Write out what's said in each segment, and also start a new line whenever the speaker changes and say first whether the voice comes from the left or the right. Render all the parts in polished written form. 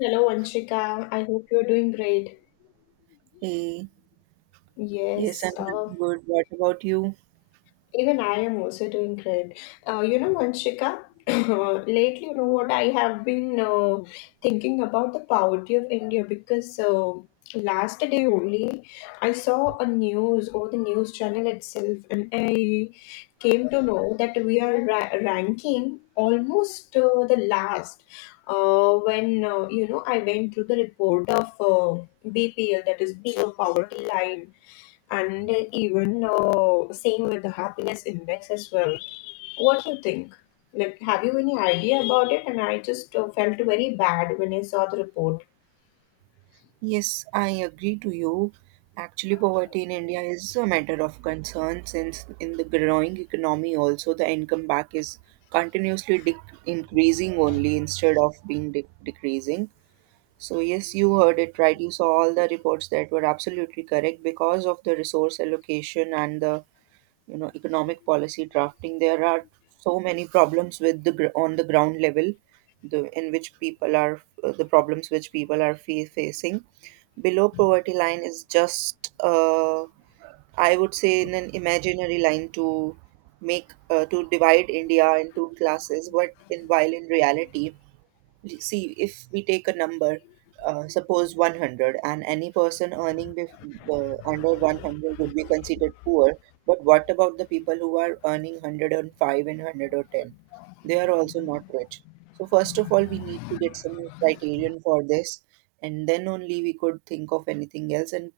left: Hello, Vanshika. I hope you're doing great.
right: Hey, yes, I'm
left: Yes,
right: doing
left: uh,
right: good. What about you?
left: Even I am also doing great. Vanshika, lately, you know what, I have been thinking about the poverty of India because last day only I saw a news or the news channel itself, and I came to know that we are ranking almost the last. When you know, I went through the report of BPL, that is below poverty line, and even same with the happiness index as well. What do you think? Like, have you any idea about it? And I just felt very bad when I saw the report.
right: Yes, I agree to you. Actually, poverty in India is a matter of concern since in the growing economy also the income back is continuously dec increasing only instead of being decreasing. So yes, you heard it right. You saw all the reports that were absolutely correct because of the resource allocation and the you know economic policy drafting. There are so many problems with the on the ground level, the in which people are the problems which people are facing. Below poverty line is just I would say in an imaginary line to make to divide India into classes, but in while in reality, see, if we take a number, suppose 100, and any person earning under 100 would be considered poor. But what about the people who are earning 105 and 110? They are also not rich. So first of all, we need to get some criterion for this, and then only we could think of anything else. And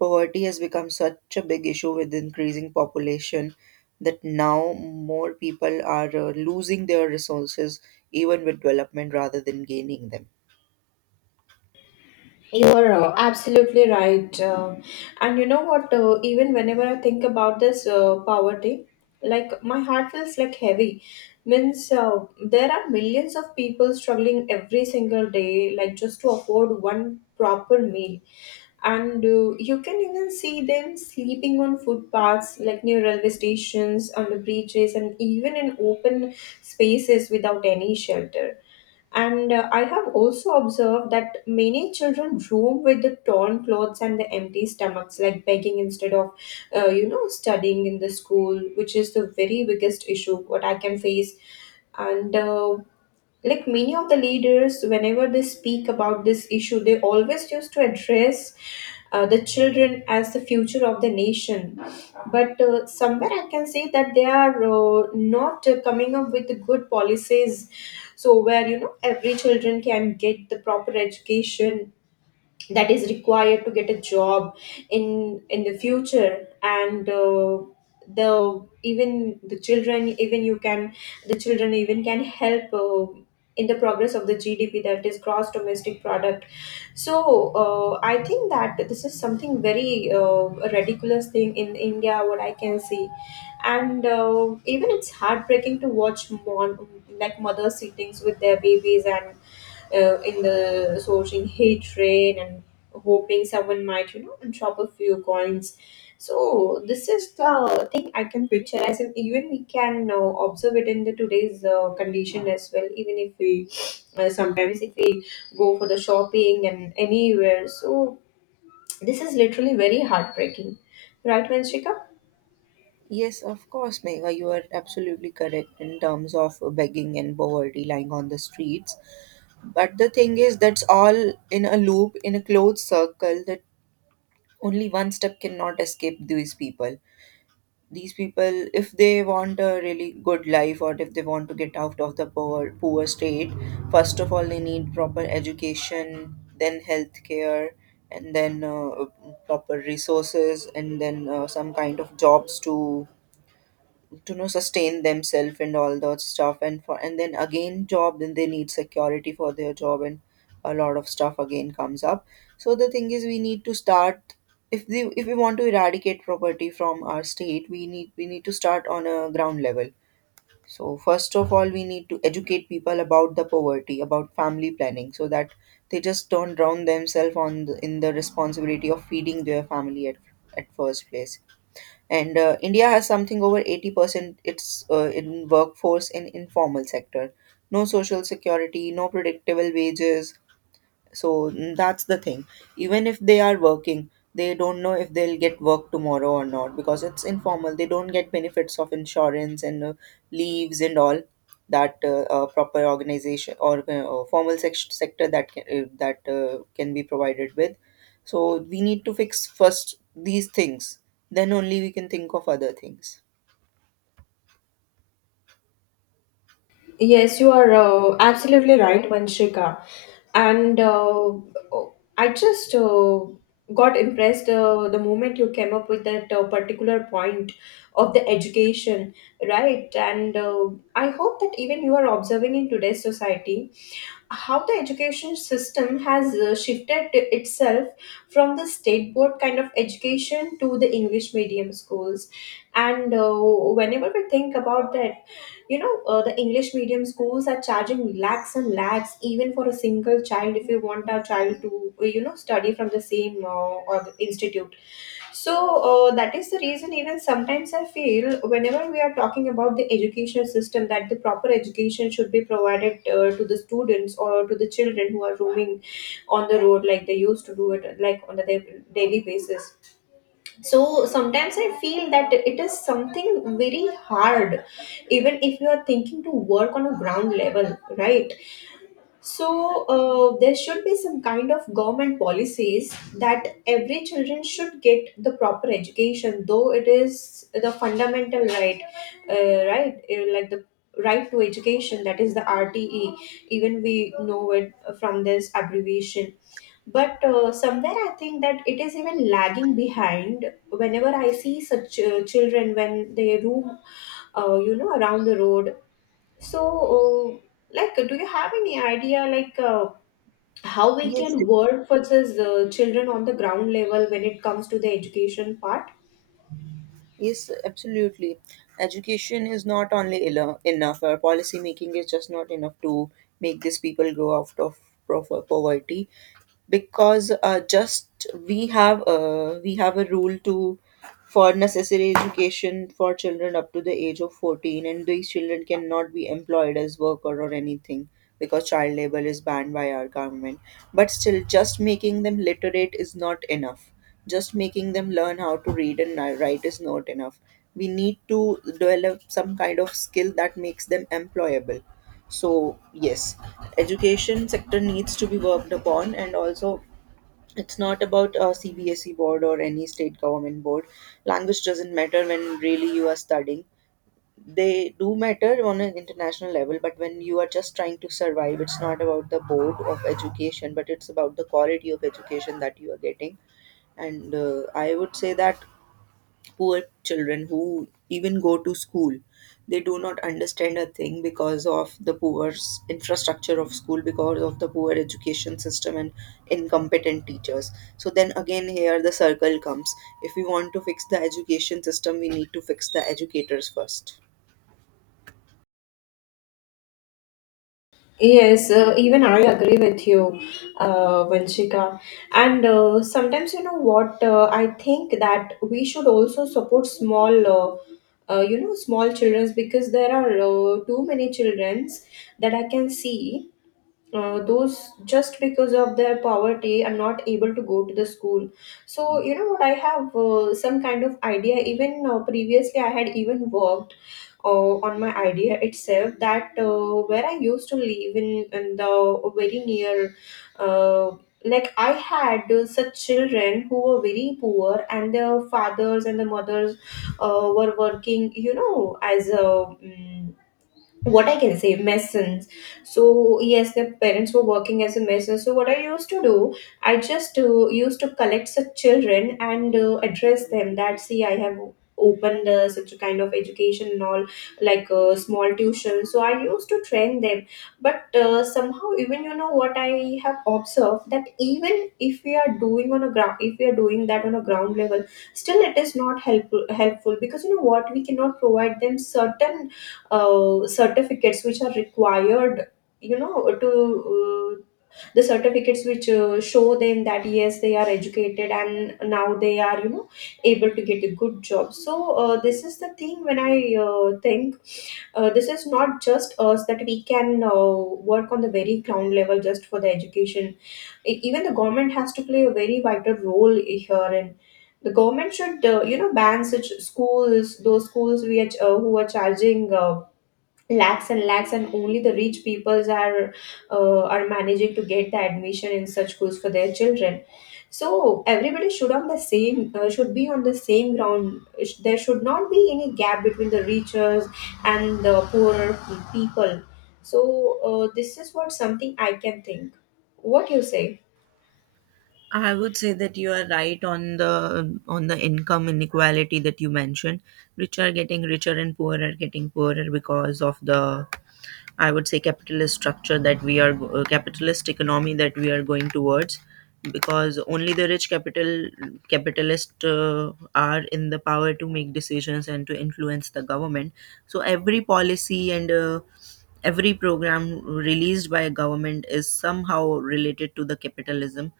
right: poverty has become such a big issue with increasing population that now more people are losing their resources even with development rather than gaining them.
left: You are absolutely right. And you know what? Even whenever I think about this poverty, like my heart feels like heavy. Means There are millions of people struggling every single day, like just to afford one proper meal. And you can even see them sleeping on footpaths, like near railway stations, on the bridges, and even in open spaces without any shelter. And I have also observed that many children roam with the torn clothes and the empty stomachs, like begging instead of studying in the school, which is the very biggest issue what I can face. And Like, many of the leaders, whenever they speak about this issue, they always used to address the children as the future of the nation. But Somewhere I can say that they are not coming up with the good policies, so where, you know, every children can get the proper education that is required to get a job in the future. And uh, the even the children, even you can, the children even can help in the progress of the GDP, that is gross domestic product. So I think that this is something very ridiculous thing in India what I can see. And Even it's heartbreaking to watch like mothers sittings with their babies and in the sourcing hatred and hoping someone might, you know, drop a few coins. So this is the thing I can picture as in. Even we can observe it in the today's condition as well, even if we sometimes, if we go for the shopping and anywhere. So this is literally very heartbreaking, right, Vanshika?
right: Yes, of course, Megha, you are absolutely correct in terms of begging and poverty lying on the streets. But the thing is, that's all in a loop, in a closed circle that only one step cannot escape these people. These people, if they want a really good life or if they want to get out of the poor state, first of all they need proper education, then healthcare, and then proper resources, and then some kind of jobs to know sustain themselves and all that stuff, and for and then again job, then they need security for their job, and a lot of stuff again comes up. So the thing is, we need to start, if the if we want to eradicate poverty from our state, we need to start on a ground level. So first of all, we need to educate people about the poverty, about family planning, so that they just don't drown themselves on the, in the responsibility of feeding their family at first place. And India has something over 80% its in workforce in informal sector. No social security, no predictable wages. So that's the thing. Even if they are working, they don't know if they'll get work tomorrow or not because it's informal. They don't get benefits of insurance and leaves and all that proper organization or formal sector that can be provided with. So we need to fix first these things. Then only we can think of other things.
left: Yes, you are absolutely right, Vanshika. And I just got impressed the moment you came up with that particular point of the education, right? And I hope that even you are observing in today's society how the education system has shifted to itself from the state board kind of education to the English medium schools. And Whenever we think about that, you know, the English medium schools are charging lakhs and lakhs, even for a single child. If you want a child to study from the same or institute, so that is the reason, even sometimes I feel, whenever we are talking about the educational system, that the proper education should be provided to the students or to the children who are roaming on the road, like they used to do it, like on the daily basis. So sometimes I feel that it is something very hard, even if you are thinking to work on a ground level, right? So there should be some kind of government policies that every children should get the proper education, though it is the fundamental right, right, like the right to education, that is the RTE. Even we know it from this abbreviation. But Somewhere I think that it is even lagging behind. Whenever I see such children when they roam, around the road, so, uh, like, do you have any idea, how we
right: Yes,
left: can work versus children on the ground level when it comes to the education part?
right: yes, absolutely. Education is not only enough. Our policy making is just not enough to make these people grow out of proper poverty, because just we have a rule to for necessary education for children up to the age of 14, and these children cannot be employed as worker or anything because child labor is banned by our government. But still, just making them literate is not enough. Just making them learn how to read and write is not enough. We need to develop some kind of skill that makes them employable. So yes, education sector needs to be worked upon, and also it's not about a CBSE board or any state government board. Language doesn't matter when really you are studying. They do matter on an international level, but when you are just trying to survive, it's not about the board of education, but it's about the quality of education that you are getting. And I would say that poor children who even go to school, they do not understand a thing because of the poor infrastructure of school, because of the poor education system and incompetent teachers. So then again, here the circle comes. If we want to fix the education system, we need to fix the educators first.
left: Yes, even I agree with you, Vanshika. And Sometimes, you know what, I think that we should also support small, small childrens, because there are too many childrens that I can see those just because of their poverty are not able to go to the school. So you know what, I have some kind of idea. Even Previously I had even worked on my idea itself, that where I used to live in the very near uh, like I had such children who were very poor, and their fathers and the mothers were working, you know, as a what I can say, masons. So yes, their parents were working as a mason. So what I used to do, I just used to collect such children and address them that, see, I have opened such a kind of education and all, like small tuition. So I used to train them. But Somehow, even, you know what, I have observed that even if we are doing that on a ground level, still it is not helpful because, you know what, we cannot provide them certain certificates which are required, you know, to uh, the certificates which show them that yes, they are educated and now they are, you know, able to get a good job. So this is the thing, when I think this is not just us that we can work on the very ground level just for the education. Even the government has to play a very vital role here, and the government should, ban such schools, those schools who are charging lakhs and lakhs, and only the rich peoples are managing to get the admission in such schools for their children. So everybody should on the same should be on the same ground. There should not be any gap between the richers and the poorer people. So this is what something I can think. What you say?
right: I would say that you are right on the income inequality that you mentioned. Rich are getting richer and poor are getting poorer because of the, I would say, capitalist structure that we are capitalist economy that we are going towards, because only the rich capitalists are in the power to make decisions and to influence the government. So every policy and every program released by a government is somehow related to the capitalism.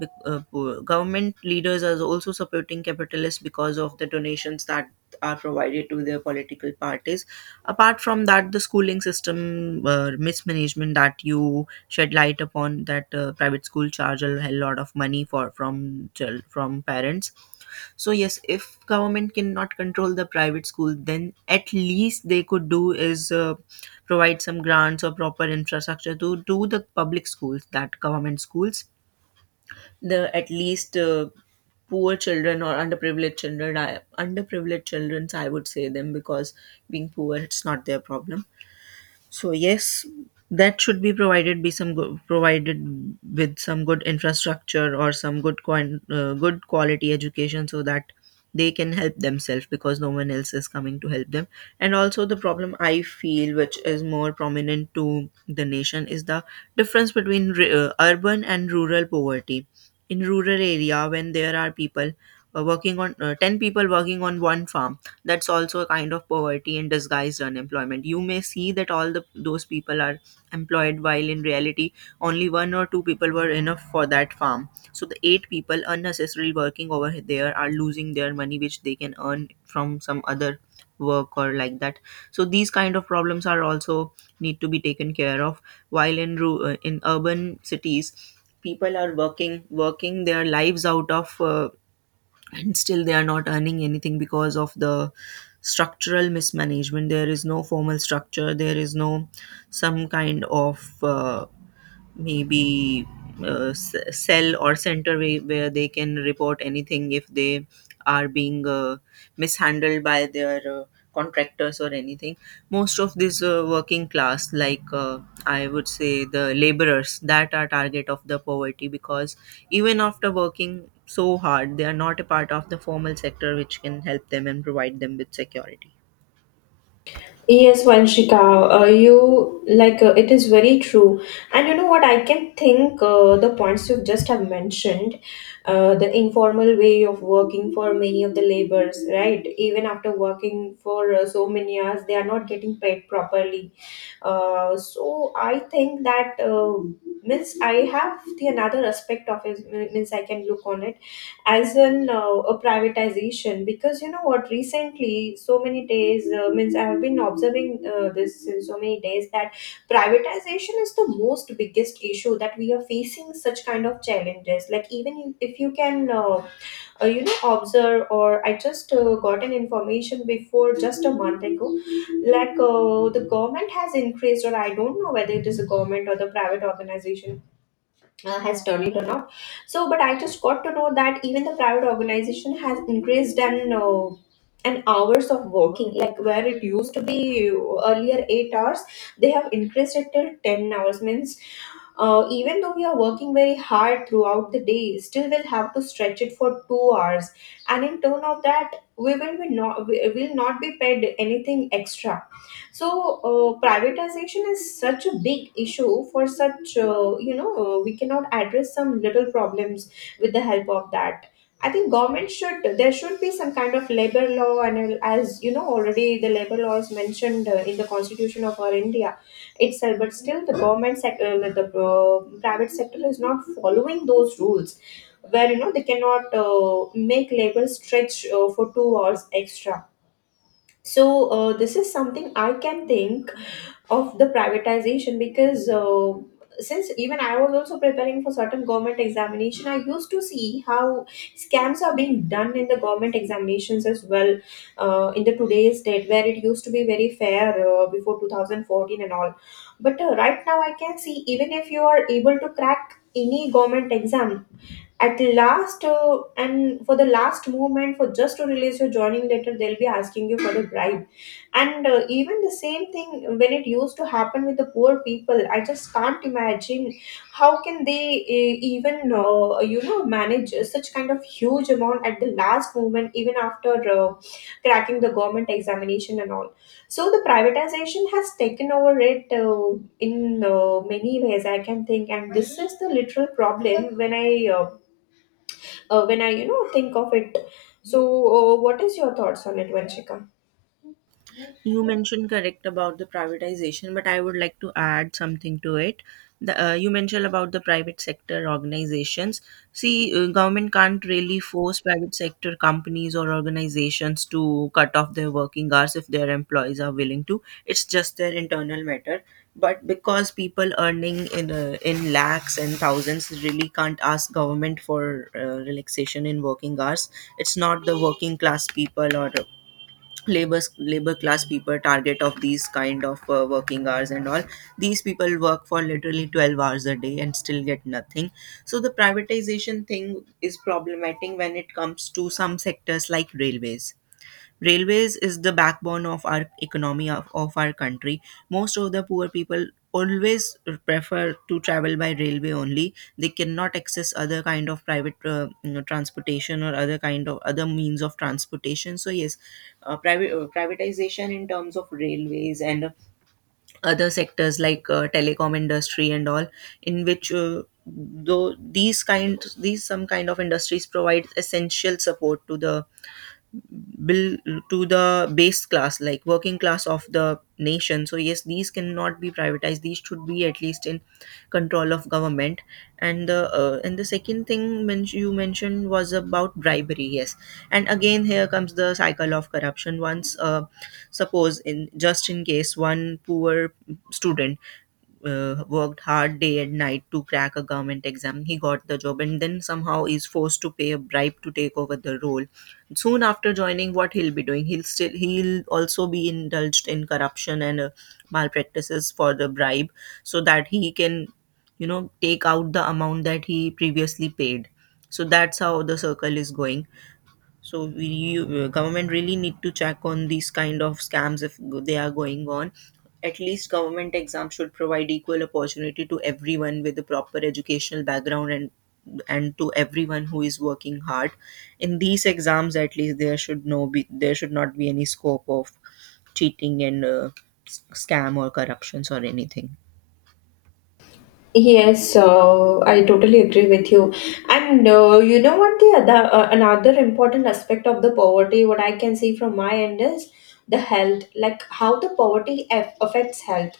right: Government leaders are also supporting capitalists because of the donations that are provided to their political parties. Apart from that, the schooling system mismanagement that you shed light upon, that private school charge a hell lot of money for from from parents. So yes, if government cannot control the private school, then at least they could do is provide some grants or proper infrastructure to do the public schools, that government schools the at least poor children or underprivileged children, underprivileged children I would say them, because being poor, it's not their problem. So yes, that should be provided be provided with some good infrastructure or some good coin, good quality education so that they can help themselves, because no one else is coming to help them. And also the problem I feel, which is more prominent to the nation, is the difference between urban and rural poverty. In rural area, when there are people working on ten people working on one farm, that's also a kind of poverty and disguised unemployment. You may see that all the those people are employed while in reality only one or two people were enough for that farm, so the eight people unnecessarily working over there are losing their money which they can earn from some other work or like that. So these kind of problems are also need to be taken care of. While in in urban cities, people are working their lives out of and still they are not earning anything because of the structural mismanagement. There is no formal structure, there is no some kind of maybe cell or center where they can report anything if they are being mishandled by their contractors or anything. Most of this working class, like I would say the laborers, that are target of the poverty, because even after working so hard they are not a part of the formal sector which can help them and provide them with security.
left: Yes, Vanshika, you like it is very true. And you know what? I can think the points you just have mentioned, the informal way of working for many of the laborers, right? Even after working for so many hours, they are not getting paid properly. So I think that means I have the another aspect of it, means I can look on it as an a privatization. Because you know what, recently so many days, means I have been observing this since so many days, that privatization is the most biggest issue that we are facing such kind of challenges. Like, even if you can observe, or I just got an information before just a month ago, like the government has increased, or I don't know whether it is the government or the private organization has done it or not. So but I just got to know that even the private organization has increased and hours of working, like where it used to be earlier 8 hours, they have increased it till 10 hours. Means even though we are working very hard throughout the day, still we'll have to stretch it for 2 hours, and in turn of that, we will not be paid anything extra. So privatization is such a big issue for such we cannot address some little problems with the help of that. I think government should There should be some kind of labor law, and as you know, already the labor law is mentioned in the constitution of our India itself, but still the government sector, like the private sector is not following those rules, where, you know, they cannot make labels stretch for 2 hours extra. So this is something I can think of the privatization. Because since even I was also preparing for certain government examination, I used to see how scams are being done in the government examinations as well, in the today's date, where it used to be very fair before 2014 and all. But right now I can see, even if you are able to crack any government exam, at last and for the last movement, for just to release your joining letter, they'll be asking you for the bribe. And even the same thing when it used to happen with the poor people, I just can't imagine how can they even you know manage such kind of huge amount at the last moment, even after cracking the government examination and all. So the privatization has taken over it in many ways, I can think, and this is the literal problem when uh, I think of it. So, what is your thoughts on it, Vanshika?
right: You mentioned correct about the privatization, but I would like to add something to it. The, you mentioned about the private sector organizations. See, government can't really force private sector companies or organizations to cut off their working hours if their employees are willing to. It's just their internal matter. But because people earning in lakhs and thousands really can't ask government for relaxation in working hours, it's not the working class people or labor class people target of these kind of working hours and all. These people work for literally 12 hours a day and still get nothing. So the privatization thing is problematic when it comes to some sectors like railways. Railways is the backbone of our economy, of our country. Most of the poor people always prefer to travel by railway only. They cannot access other kind of private you know, transportation or other kind of other means of transportation. So yes, private privatization in terms of railways and other sectors like telecom industry and all, in which. Though these kind these some kind of industries provide essential support to the bill, to the base class, like working class of the nation. So yes, these cannot be privatized. These should be at least in control of government. And the and the second thing you mentioned was about bribery. Yes, and again here comes the cycle of corruption. Once suppose in just in case one poor student worked hard day and night to crack a government exam. He got the job and then somehow is forced to pay a bribe to take over the role. Soon after joining, what he'll be doing? He'll still he'll also be indulged in corruption and malpractices for the bribe, so that he can, you know, take out the amount that he previously paid. So that's how the circle is going. So government really need to check on these kind of scams if they are going on. At least government exams should provide equal opportunity to everyone with a proper educational background and to everyone who is working hard. In these exams, at least there should not be any scope of cheating and scam or corruptions or anything.
left: Yes, I totally agree with you. And you know what, the other another important aspect of the poverty, what I can see from my end, is the health, like how the poverty affects health.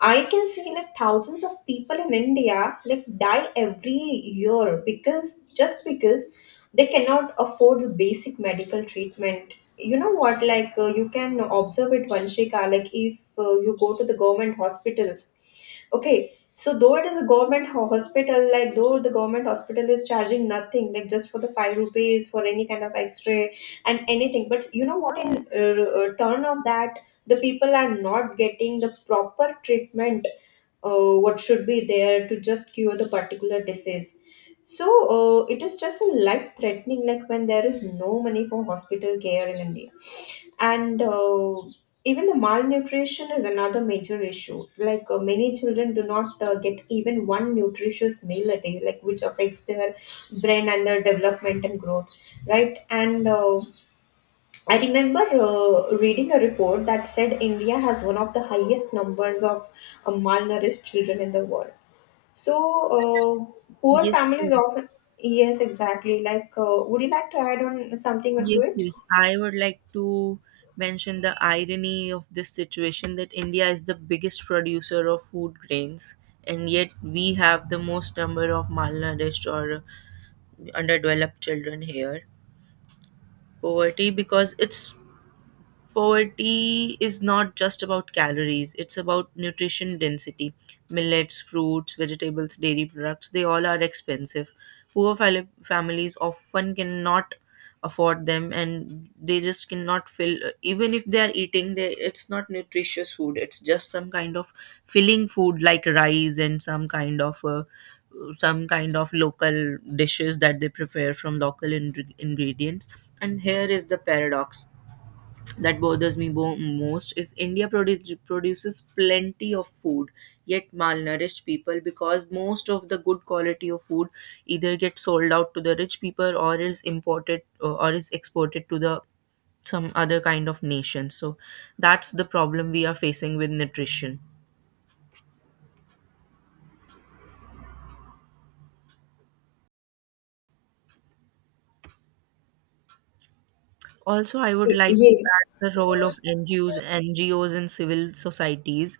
left: I can see like thousands of people in India like die every year because, just because, they cannot afford the basic medical treatment. You know what? Like you can observe it, Vanshika. Like if you go to the government hospitals, okay. So though it is a government hospital, like though the government hospital is charging nothing, like just for the five rupees for any kind of X-ray and anything, but you know what? In turn of that, the people are not getting the proper treatment what should be there to just cure the particular disease. So it is just a life threatening, like when there is no money for hospital care in India. And even the malnutrition is another major issue, like many children do not get even one nutritious meal a day, like which affects their brain and their development and growth, right? And I remember reading a report that said India has one of the highest numbers of malnourished children in the world. So, poor
right: Yes,
left: families often. Yes, exactly. Like, would you like to add on something to
right: Yes,
left: it?
right: yes. I would like to mention the irony of this situation that India is the biggest producer of food grains, and yet we have the most number of malnourished or underdeveloped children here. Poverty, because it's Poverty is not just about calories, it's about nutrition density. Millets, fruits, vegetables, dairy products, they all are expensive. Families often cannot afford them, and they just cannot fill. Even if they are eating, they it's not nutritious food, it's just some kind of filling food like rice and some kind of local dishes that they prepare from local ingredients. And here is the paradox that bothers me most is produces plenty of food, yet malnourished people, because most of the good quality of food either gets sold out to the rich people or is exported to the some other kind of nation. So that's the problem we are facing with nutrition. Also, I would like to
left: Yeah.
right: add the role of NGOs, NGOs and civil societies.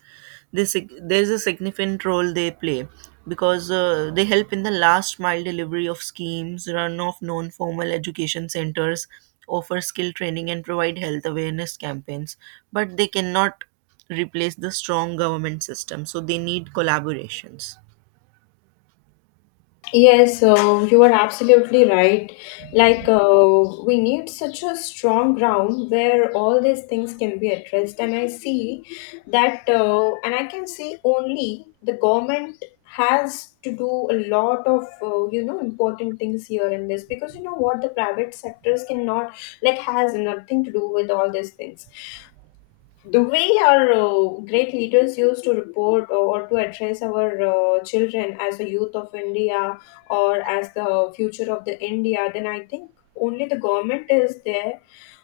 right: This There is a significant role they play because they help in the last mile delivery of schemes, run of non-formal education centers, offer skill training, and provide health awareness campaigns. But they cannot replace the strong government system, so they need collaborations.
left: Yes, you are absolutely right. Like, we need such a strong ground where all these things can be addressed. And I see that, and I can see only the government has to do a lot of, important things here in this, because you know what, the private sectors cannot, like, has nothing to do with all these things. The way our great leaders used to report or to address our children as the youth of India or as the future of the India, then I think only the government is there.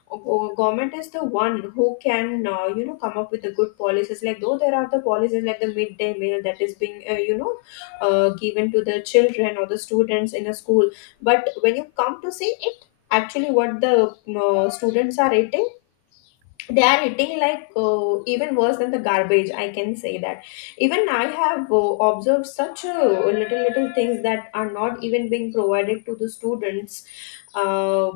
left: Or government is the one who can come up with the good policies. Like though there are the policies like the midday meal that is being given to the children or the students in a school, but when you come to see it, actually what the students are eating, they are eating like even worse than the garbage, I can say that. Even I have observed such little little things that are not even being provided to the students uh,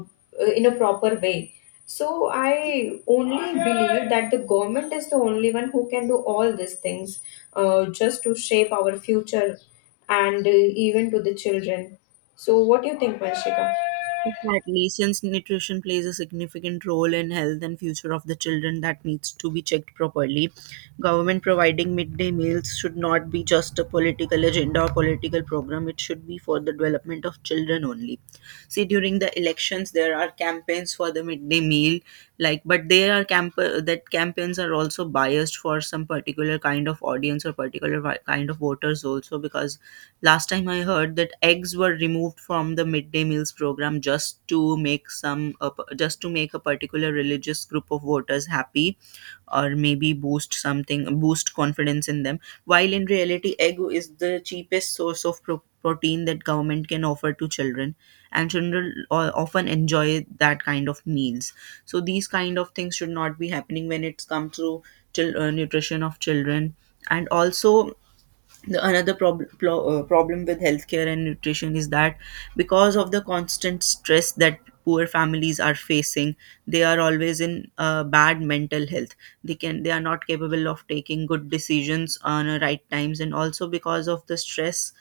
left: in a proper way. So I only believe that the government is the only one who can do all these things just to shape our future and even to the children. So what do you think, Vanshika?
right: Exactly, since nutrition plays a significant role in health and future of the children, that needs to be checked properly. Government providing midday meals should not be just a political agenda or political program. It should be for the development of children only. See, during the elections, there are campaigns for the midday meal, like, but there are camp that campaigns are also biased for some particular kind of audience or particular kind of voters also. Because last time I heard that eggs were removed from the midday meals program just to make some just to make a particular religious group of voters happy, or maybe boost confidence in them, while in reality egg is the cheapest source of protein that government can offer to children, and children often enjoy that kind of meals. So these kind of things should not be happening when it's come to nutrition of children. And also, the another problem with healthcare and nutrition is that because of the constant stress that poor families are facing, they are always in bad mental health. They are not capable of taking good decisions on a right times, and also because of the stress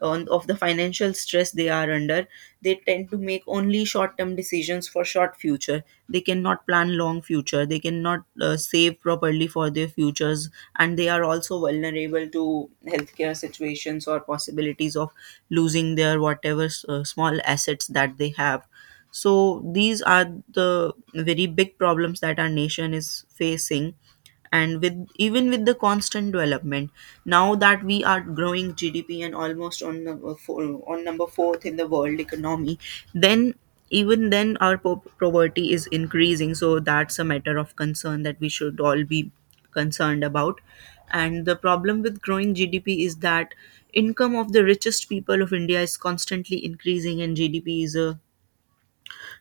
right: on, of the financial stress they are under, they tend to make only short term decisions for short future. They cannot plan long future, they cannot save properly for their futures, and they are also vulnerable to healthcare situations or possibilities of losing their whatever small assets that they have. So these are the very big problems that our nation is facing. And with even with the constant development now that we are growing GDP and almost on number four, on number 4th in the world economy, then even then our poverty is increasing. So that's a matter of concern that we should all be concerned about. And the problem with growing GDP is that income of the richest people of India is constantly increasing, and GDP is a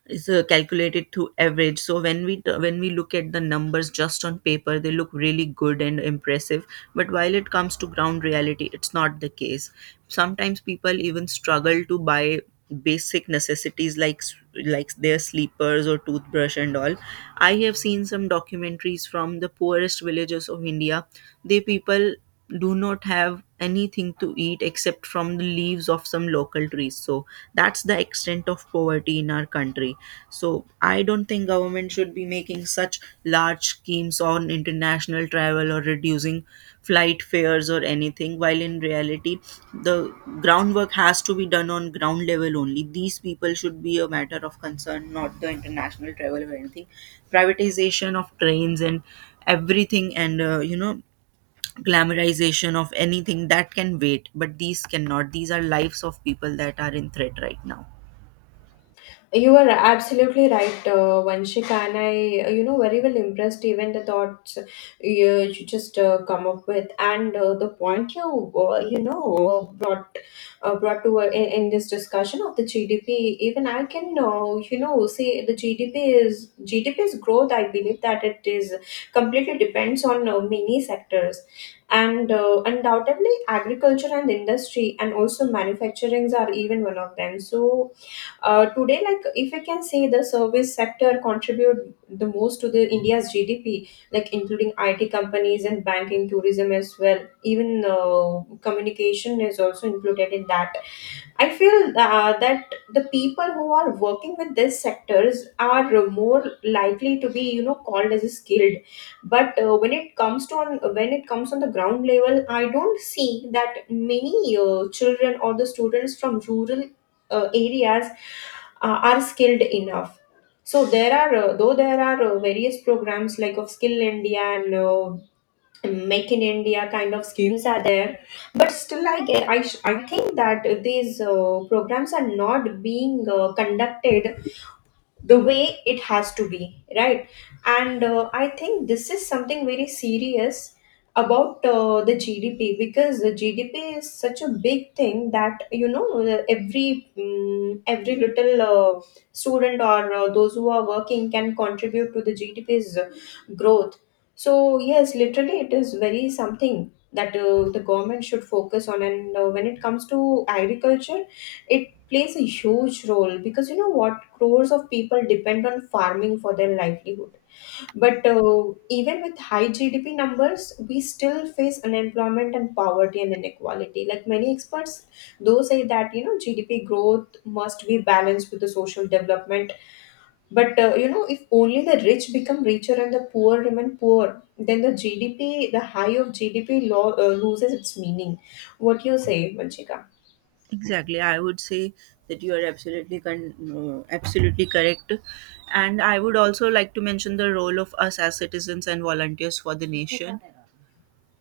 right: is uh, calculated through average. So when we look at the numbers just on paper, they look really good and impressive, but while it comes to ground reality, it's not the case. Sometimes people even struggle to buy basic necessities like like their sleepers or toothbrush and all. I have seen some documentaries from the poorest villages of India. They People do not have anything to eat except from the leaves of some local trees. So that's the extent of poverty in our country. So I don't think government should be making such large schemes on international travel or reducing flight fares or anything, while in reality the groundwork has to be done on ground level only. These people should be a matter of concern, not the international travel or anything, privatization of trains and everything, and you know, glamorization of anything. That can wait, but these cannot. These are lives of people that are in threat right now.
left: You are absolutely right, Vanshika, and I very well impressed, even the thoughts you just come up with, and the point you, you know, brought brought to in this discussion of the GDP. Even I can, say the GDP is GDP's growth. I believe that it is completely depends on many sectors, and undoubtedly agriculture and industry, and also manufacturings are even one of them. So today, like if I can say, the service sector contribute the most to the India's GDP, like including IT companies and banking, tourism as well. Even communication is also included in that. I feel that the people who are working with these sectors are more likely to be, you know, called as skilled. But when it comes to on, when it comes on the ground level, I don't see that many children or the students from rural areas are skilled enough. So there are though there are various programs like of Skill India and make in India kind of schemes are there, but still I get I, sh- I think that these programs are not being conducted the way it has to be, right? And I think this is something very serious about the GDP, because the GDP is such a big thing that, you know, every mm every little student or those who are working can contribute to the GDP's growth. So yes, literally it is very something that the government should focus on. And when it comes to agriculture, it plays a huge role, because you know what, crores of people depend on farming for their livelihood. But even with high GDP numbers, we still face unemployment and poverty and inequality. Like many experts, those say that, you know, GDP growth must be balanced with the social development. But you know, if only the rich become richer and the poor remain poor, then the GDP, the high of GDP loses its meaning. What do you say, Manchika?
right: Exactly. I would say that you are absolutely correct. And I would also like to mention the role of us as citizens and volunteers for the nation,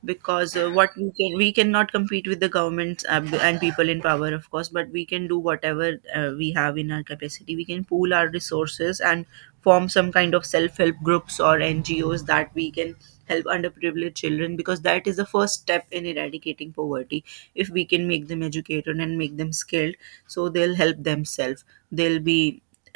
right: because what we can we cannot compete with the governments and people in power of course, but we can do whatever we have in our capacity. We can pool our resources and form some kind of self-help groups or NGOs that we can help underprivileged children, because that is the first step in eradicating poverty. If we can make them educated and make them skilled, so they'll help themselves, they'll be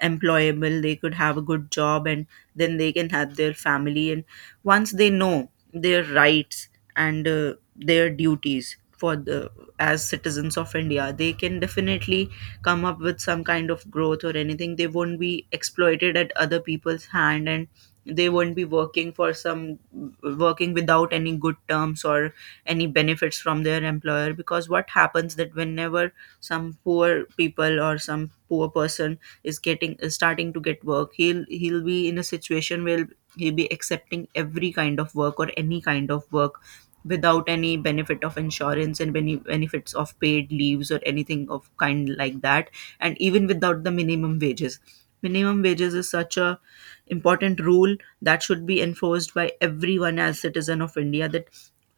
right: employable, they could have a good job, and then they can have their family. And once they know their rights and their duties for the as citizens of India, they can definitely come up with some kind of growth or anything. They won't be exploited at other people's hand, and they won't be working for some working without any good terms or any benefits from their employer. Because what happens, that whenever some poor person is starting to get work, he'll be in a situation where he'll be accepting every kind of work or any kind of work without any benefit of insurance and any benefits of paid leaves or anything of kind like that, and even without the minimum wages. Minimum wages is such a important rule that should be enforced by everyone as citizen of India, that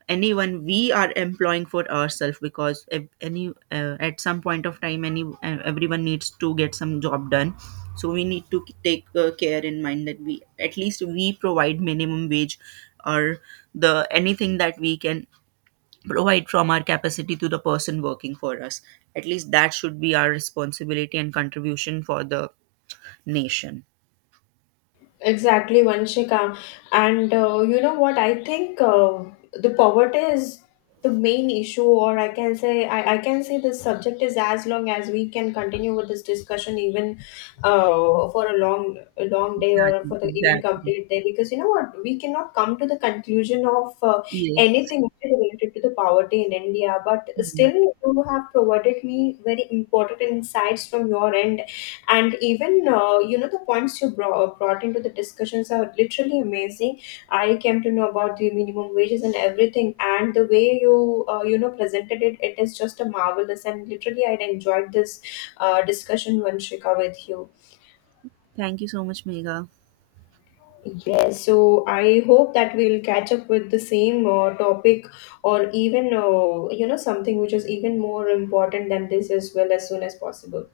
right: anyone we are employing for ourselves. Because if any at some point of time any everyone needs to get some job done, so we need to take care in mind that we at least we provide minimum wage or the anything that we can provide from our capacity to the person working for us. At least that should be our responsibility and contribution for the nation.
left: Exactly, Vanshika. And you know what? I think the poverty is the main issue, or I can say, I can say this subject is as long as we can continue with this discussion, even for a long day or
right: exactly
left: for the even
right: exactly
left: complete day, because you know what? We cannot come to the conclusion of
right: Yes.
left: anything which is related to the poverty in India. But
right: Mhm.
left: still, you have provided me very important insights from your end, and even you know, the points you brought into the discussions are literally amazing. I came to know about the minimum wages and everything, and the way you you know presented it, it is just a marvelous, and literally I enjoyed this discussion, Vanshika, with you.
right: Thank you so much, Mega.
left: Yes, so I hope that we'll catch up with the same topic, or even, something which is even more important than this as well, as soon as possible.